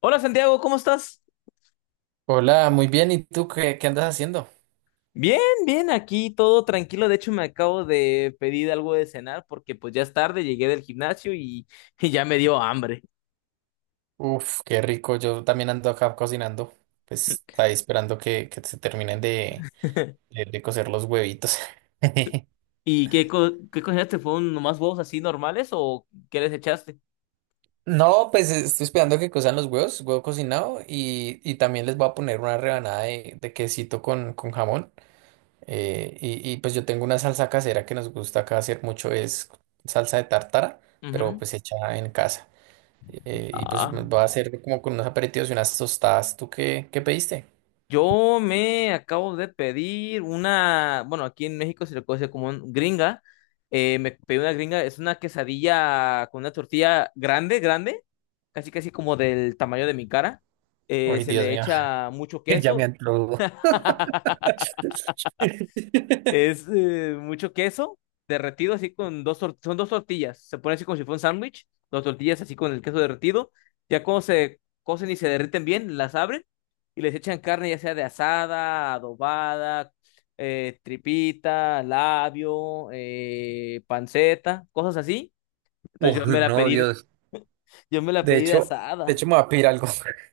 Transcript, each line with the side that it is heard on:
left: Hola Santiago, ¿cómo estás?
right: Hola, muy bien. ¿Y tú qué, qué andas haciendo?
left: Bien, bien, aquí todo tranquilo. De hecho, me acabo de pedir algo de cenar porque pues ya es tarde, llegué del gimnasio y, y ya me dio hambre.
right: Uf, qué rico. Yo también ando acá cocinando. Pues ahí esperando que se terminen de, de, de cocer los huevitos.
left: ¿Y qué, qué cocinaste? ¿Fueron nomás huevos así normales o qué les echaste?
right: No, pues estoy esperando que cozan los huevos, huevo cocinado, y también les voy a poner una rebanada de quesito con jamón. Y pues yo tengo una salsa casera que nos gusta acá hacer mucho, es salsa de tártara, pero
left: Ujú.
right: pues hecha en casa. Y pues
left: Ah,
right: me voy a hacer como con unos aperitivos y unas tostadas. ¿Tú qué, qué pediste?
left: Yo me acabo de pedir una, bueno, aquí en México se le conoce como un gringa. Me pedí una gringa, es una quesadilla con una tortilla grande, grande, casi casi como del tamaño de mi cara.
right: Uy,
left: Se
right: Dios
left: le
right: mío.
left: echa mucho queso. Es mucho queso derretido así con dos son dos tortillas. Se pone así como si fuera un sándwich, dos tortillas así con el queso derretido. Ya cuando se cocen y se derriten bien, las abren y les echan carne ya sea de asada, adobada, tripita, labio, panceta, cosas así. Entonces yo
right: Uy,
left: me la
right: no,
left: pedí,
right: Dios.
left: yo me la
right: De
left: pedí de
right: hecho, de
left: asada.
right: hecho me voy a pedir algo.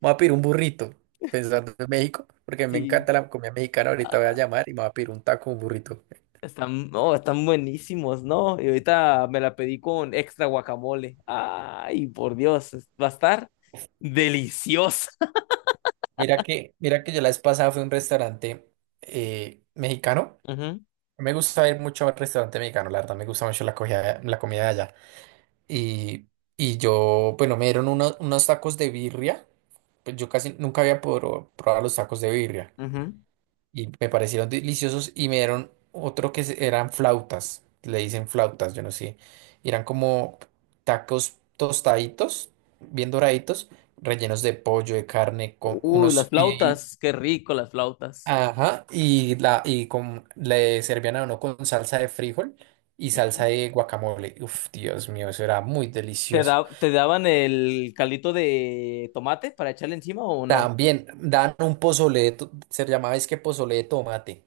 right: Me voy a pedir un burrito, pensando en México, porque me
left: Sí.
right: encanta la comida mexicana. Ahorita voy a llamar y me voy a pedir un taco, un burrito.
left: Están, no, están buenísimos, ¿no? Y ahorita me la pedí con extra guacamole. Ay, por Dios, va a estar deliciosa.
right: Mira que yo la vez pasada fui a un restaurante mexicano.
left: Ujú,
right: No me gusta ir mucho al restaurante mexicano, la verdad. Me gusta mucho la comida de allá. Y, y yo, bueno, me dieron unos tacos de birria. Pues yo casi nunca había probado los tacos de birria.
left: ujú.
right: Y me parecieron deliciosos y me dieron otro que eran flautas, le dicen flautas, yo no sé, y eran como tacos tostaditos, bien doraditos, rellenos de pollo, de carne, con
left: Uy, las
right: unos y
left: flautas, qué rico las flautas.
right: ajá, y la y con le servían a uno con salsa de frijol y salsa
left: Ujú.
right: de guacamole. Uf, Dios mío, eso era muy delicioso.
left: Te daban el caldito de tomate para echarle encima o no?
right: También dan un pozole, de se llamaba es que pozole de tomate.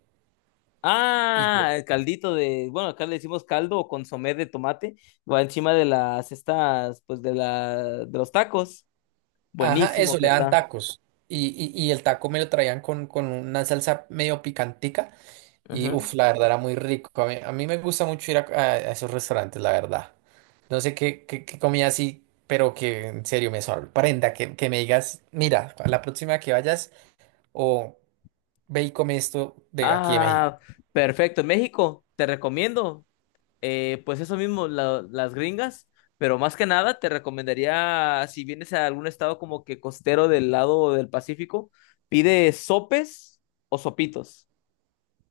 left: Ah, el caldito de, bueno, acá le decimos caldo o consomé de tomate, va encima de las estas, pues de la, de los tacos.
right: Ajá,
left: Buenísimo
right: eso,
left: que
right: le dan
left: está.
right: tacos. Y el taco me lo traían con una salsa medio picantica. Y uff,
left: Ujú.
right: la verdad era muy rico. A mí me gusta mucho ir a esos restaurantes, la verdad. No sé qué, qué comida así, pero que en serio me sorprenda. Que me digas, mira, a la próxima que vayas, o ve y come esto de aquí de México.
left: Ah, perfecto. México, te recomiendo. Eh, pues eso mismo, las gringas, pero más que nada te recomendaría, si vienes a algún estado como que costero del lado del Pacífico, pide sopes o sopitos.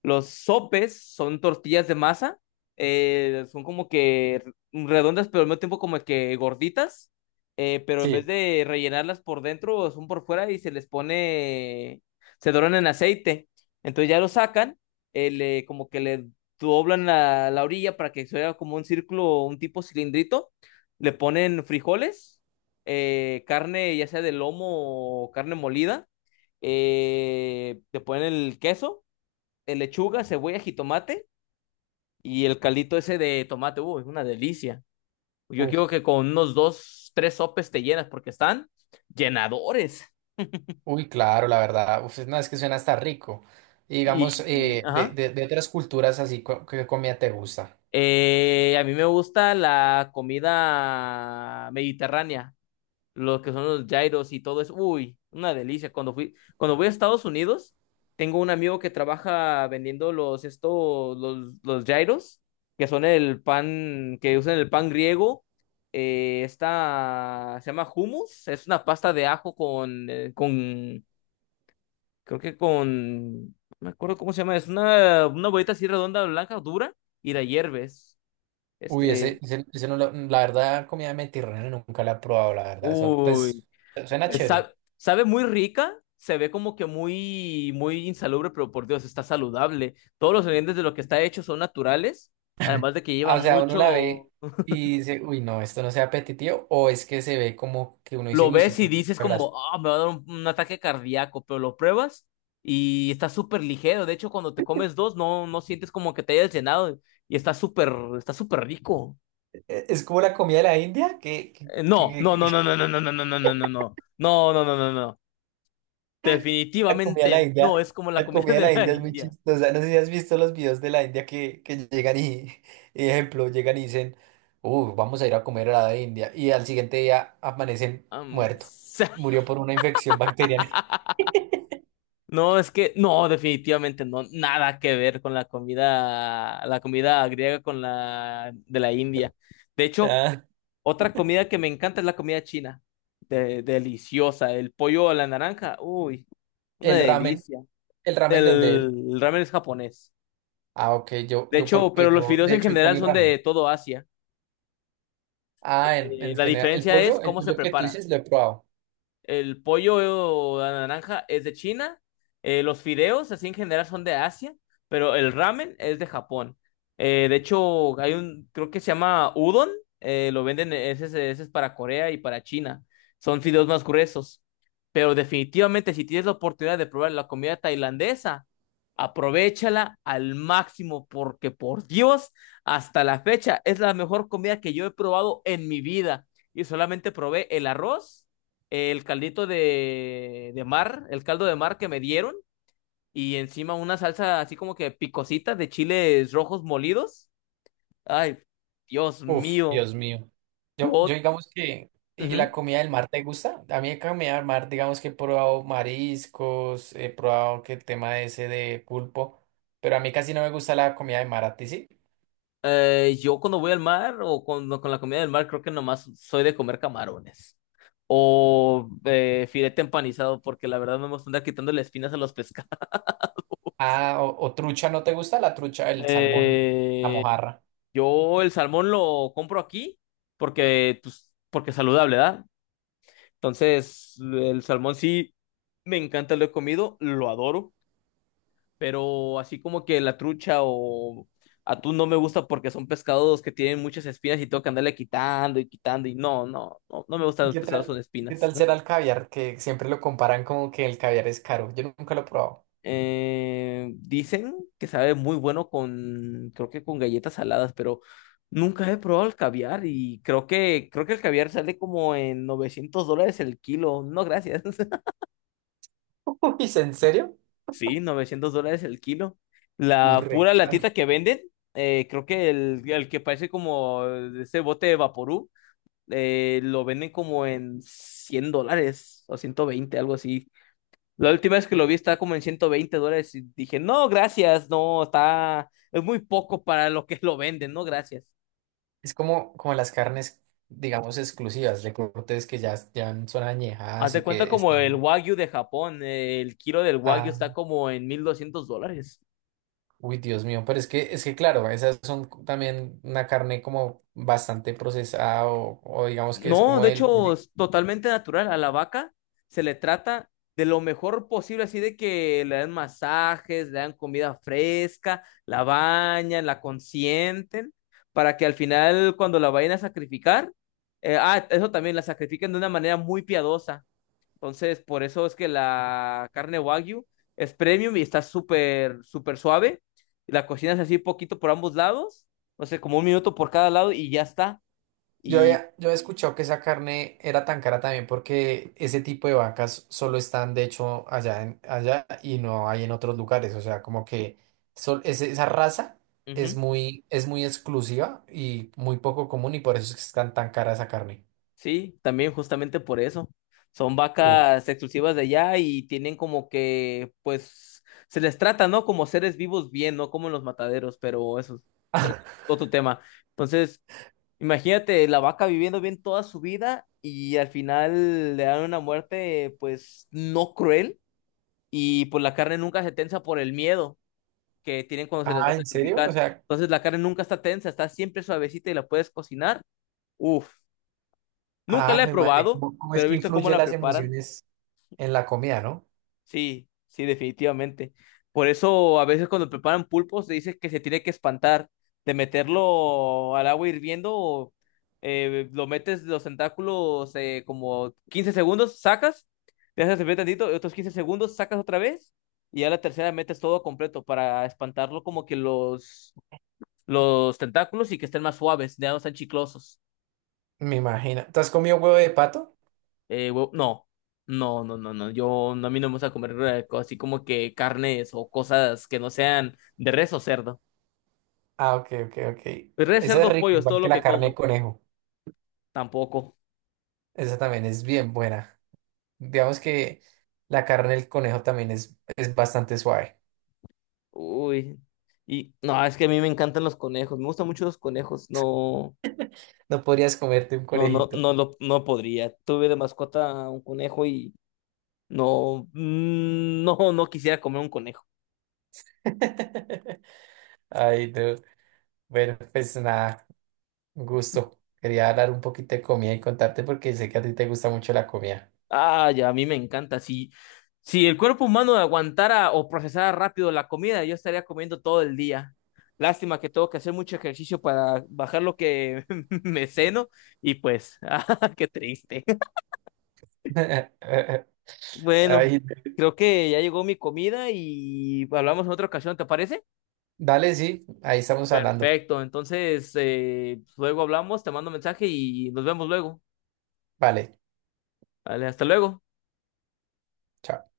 left: Los sopes son tortillas de masa, son como que redondas, pero al mismo tiempo como que gorditas, pero en vez
right: Sí,
left: de rellenarlas por dentro, son por fuera y se les pone, se doran en aceite. Entonces ya lo sacan, como que le doblan la, la orilla para que se vea como un círculo, un tipo cilindrito, le ponen frijoles, carne ya sea de lomo o carne molida, le ponen el queso de lechuga, cebolla, jitomate y el caldito ese de tomate. Uy, es una delicia. Yo creo
right: uf,
left: que con unos dos, tres sopes te llenas porque están llenadores.
right: uy, claro, la verdad. Uf, no, es que suena hasta rico. Y digamos,
left: Y,
right: eh, de,
left: ajá.
right: de, de otras culturas así, ¿qué comida te gusta?
left: A mí me gusta la comida mediterránea. Los que son los gyros y todo eso. Uy, una delicia. Cuando fui, cuando voy a Estados Unidos, tengo un amigo que trabaja vendiendo los estos, los gyros, que son el pan, que usan el pan griego. Esta se llama hummus, es una pasta de ajo con, creo que con, no me acuerdo cómo se llama, es una bolita así redonda, blanca, dura, y la hierves.
right: Uy, ese,
left: Este,
right: ese, ese no, la verdad, comida mediterránea nunca la he probado, la verdad. Eso,
left: uy,
right: pues, suena chévere.
left: Sabe muy rica, se ve como que muy, muy insalubre, pero por Dios, está saludable. Todos los ingredientes de lo que está hecho son naturales, además de que lleva
right: Ah, o sea, uno la
left: mucho...
right: ve y dice, uy, no, esto no sea apetitivo, o es que se ve como que uno dice,
left: Lo
right: uy, esto
left: ves y
right: tiene
left: dices
right: mucha grasa.
left: como, ah, me va a dar un ataque cardíaco, pero lo pruebas y está súper ligero. De hecho, cuando te comes dos, no, no sientes como que te hayas llenado y está súper rico.
right: Es como la comida de la India, que, que- que-
left: No,
right: que-
left: no,
right: que
left: no, no, no, no, no, no, no, no, no, no, no, no, no, no, no, no.
right: la comida de la
left: Definitivamente no
right: India,
left: es como la
right: la
left: comida
right: comida de
left: de
right: la
left: la
right: India es muy
left: India.
right: chistosa. No sé si has visto los videos de la India que llegan y, y, ejemplo, llegan y dicen, uy, vamos a ir a comer a la India, y al siguiente día amanecen
left: Am,
right: muerto, murió por una infección bacteriana.
left: no, es que no, definitivamente no, nada que ver con la comida griega con la de la India. De hecho,
right: Ah,
left: otra comida que me encanta es la comida china. Deliciosa, el pollo a la naranja, uy, una
right: el ramen,
left: delicia.
right: el ramen de dónde es.
left: El ramen es japonés.
right: Ah, ok, yo,
left: De
right: yo
left: hecho,
right: porque
left: pero los
right: yo
left: fideos
right: de
left: en
right: hecho
left: general
right: comí
left: son
right: ramen.
left: de todo Asia.
right: Ah, en
left: La
right: general,
left: diferencia es
right: el
left: cómo se
right: pollo que tú
left: prepara.
right: dices lo he probado.
left: El pollo a la naranja es de China. Eh, los fideos, así en general, son de Asia. Pero el ramen es de Japón. De hecho, hay un, creo que se llama udon. Eh, lo venden, e, ese, ese es para Corea y para China. Son fideos más gruesos. Pero definitivamente, si tienes la oportunidad de probar la comida tailandesa, aprovéchala al máximo, porque por Dios, hasta la fecha es la mejor comida que yo he probado en mi vida. Y solamente probé el arroz el caldito de mar, el caldo de mar que me dieron, y encima una salsa así como que picosita de chiles rojos molidos. Ay, Dios
right: Uf,
left: mío,
right: Dios mío. Yo
left: yo,
right: digamos que, ¿y la
left: ujú.
right: comida del mar te gusta? A mí la comida del mar, digamos que he probado mariscos, he probado que el tema ese de pulpo, pero a mí casi no me gusta la comida de mar, ¿a ti sí?
left: Yo cuando voy al mar o cuando, con la comida del mar, creo que nomás soy de comer camarones o filete empanizado, porque la verdad no me gusta andar quitándole espinas a los pescados.
right: Ah, o trucha, ¿no te gusta la trucha, el salmón, la
left: Eh,
right: mojarra?
left: yo el salmón lo compro aquí porque, pues, porque es saludable, ¿verdad? Entonces, el salmón sí me encanta, lo he comido, lo adoro, pero así como que la trucha o atún no me gusta porque son pescados que tienen muchas espinas y tengo que andarle quitando y quitando y no, no, no, no me gustan los
right: ¿Qué
left: pescados
right: tal?
left: con
right: ¿Qué
left: espinas.
right: tal será el caviar? Que siempre lo comparan como que el caviar es caro. Yo nunca lo he probado.
left: Dicen que sabe muy bueno con, creo que con galletas saladas, pero nunca he probado el caviar y creo que el caviar sale como en 900 dólares el kilo. No, gracias.
right: Uy, ¿es en serio?
left: Sí, 900 dólares el kilo.
right: Uy,
left: La
right: re
left: pura
right: caro.
left: latita que venden, creo que el que parece como ese bote de Vaporú, lo venden como en 100 dólares o 120, algo así. La última vez que lo vi estaba como en 120 dólares y dije, no, gracias, no, está, es muy poco para lo que lo venden, no, gracias.
right: Es como, como las carnes, digamos, exclusivas de cortes que ya, ya son
left: Haz
right: añejadas
left: de
right: y
left: cuenta
right: que
left: como el
right: están...
left: Wagyu de Japón, el kilo del Wagyu
right: Ah,
left: está como en 1.200 dólares.
right: uy, Dios mío. Pero es que claro, esas son también una carne como bastante procesada o digamos que es
left: No,
right: como
left: de
right: el...
left: hecho, es totalmente natural. A la vaca se le trata de lo mejor posible, así de que le dan masajes, le dan comida fresca, la bañan, la consienten, para que al final, cuando la vayan a sacrificar, eso también, la sacrifican de una manera muy piadosa. Entonces, por eso es que la carne Wagyu es premium y está súper, súper suave. La cocinas así poquito por ambos lados, no sé, como un minuto por cada lado y ya está.
right: Yo
left: Y.
right: había, yo he escuchado que esa carne era tan cara también porque ese tipo de vacas solo están de hecho allá, allá y no hay en otros lugares. O sea, como que esa raza
left: Ujú.
right: es muy exclusiva y muy poco común y por eso es que están tan cara esa carne.
left: Sí, también justamente por eso. Son
right: Uf.
left: vacas exclusivas de allá y tienen como que, pues, se les trata, ¿no? Como seres vivos bien, no como en los mataderos, pero eso es otro tema. Entonces, imagínate la vaca viviendo bien toda su vida y al final le dan una muerte, pues, no cruel y pues la carne nunca se tensa por el miedo que tienen cuando se les va
right: Ah,
left: a
right: ¿en serio? O
left: sacrificar.
right: sea,
left: Entonces, la carne nunca está tensa, está siempre suavecita y la puedes cocinar. Uf, nunca
right: ah,
left: la he
right: mi madre,
left: probado,
right: ¿cómo, cómo es
left: pero he
right: que
left: visto cómo
right: influye
left: la
right: las
left: preparan.
right: emociones en la comida, no?
left: Sí, sí, definitivamente. Por eso a veces cuando preparan pulpos se dice que se tiene que espantar de meterlo al agua hirviendo, lo metes los tentáculos como 15 segundos, sacas, te haces servir tantito, y otros 15 segundos, sacas otra vez y ya la tercera metes todo completo para espantarlo como que los tentáculos y que estén más suaves, ya no están chiclosos.
right: Me imagino. ¿Tú has comido huevo de pato?
left: No, no, no, no, no. Yo no, a mí no me gusta comer así como que carnes o cosas que no sean de res o cerdo.
right: Ah, ok, ok, ok.
left: Pues res,
right: Esa es
left: cerdo,
right: rica,
left: pollo es todo
right: igual que
left: lo
right: la
left: que
right: carne de
left: como.
right: conejo.
left: Tampoco.
right: Esa también es bien buena. Digamos que la carne del conejo también es bastante suave.
left: Uy. Y no, es que a mí me encantan los conejos. Me gustan mucho los conejos. No,
right: No podrías comerte un
left: no, no,
right: conejito.
left: no, no podría. Tuve de mascota un conejo y no, no, no quisiera comer un conejo.
right: Ay, no. Bueno, pues nada, un gusto. Quería hablar un poquito de comida y contarte porque sé que a ti te gusta mucho la comida.
left: Ah, ya, a mí me encanta. Si, si el cuerpo humano aguantara o procesara rápido la comida, yo estaría comiendo todo el día. Lástima que tengo que hacer mucho ejercicio para bajar lo que me ceno y pues, ah, qué triste. Bueno,
right: Ay,
left: creo que ya llegó mi comida y hablamos en otra ocasión, ¿te parece?
right: dale, sí, ahí estamos hablando.
left: Perfecto, entonces luego hablamos, te mando mensaje y nos vemos luego.
right: Vale.
left: Vale, hasta luego.
right: Chao.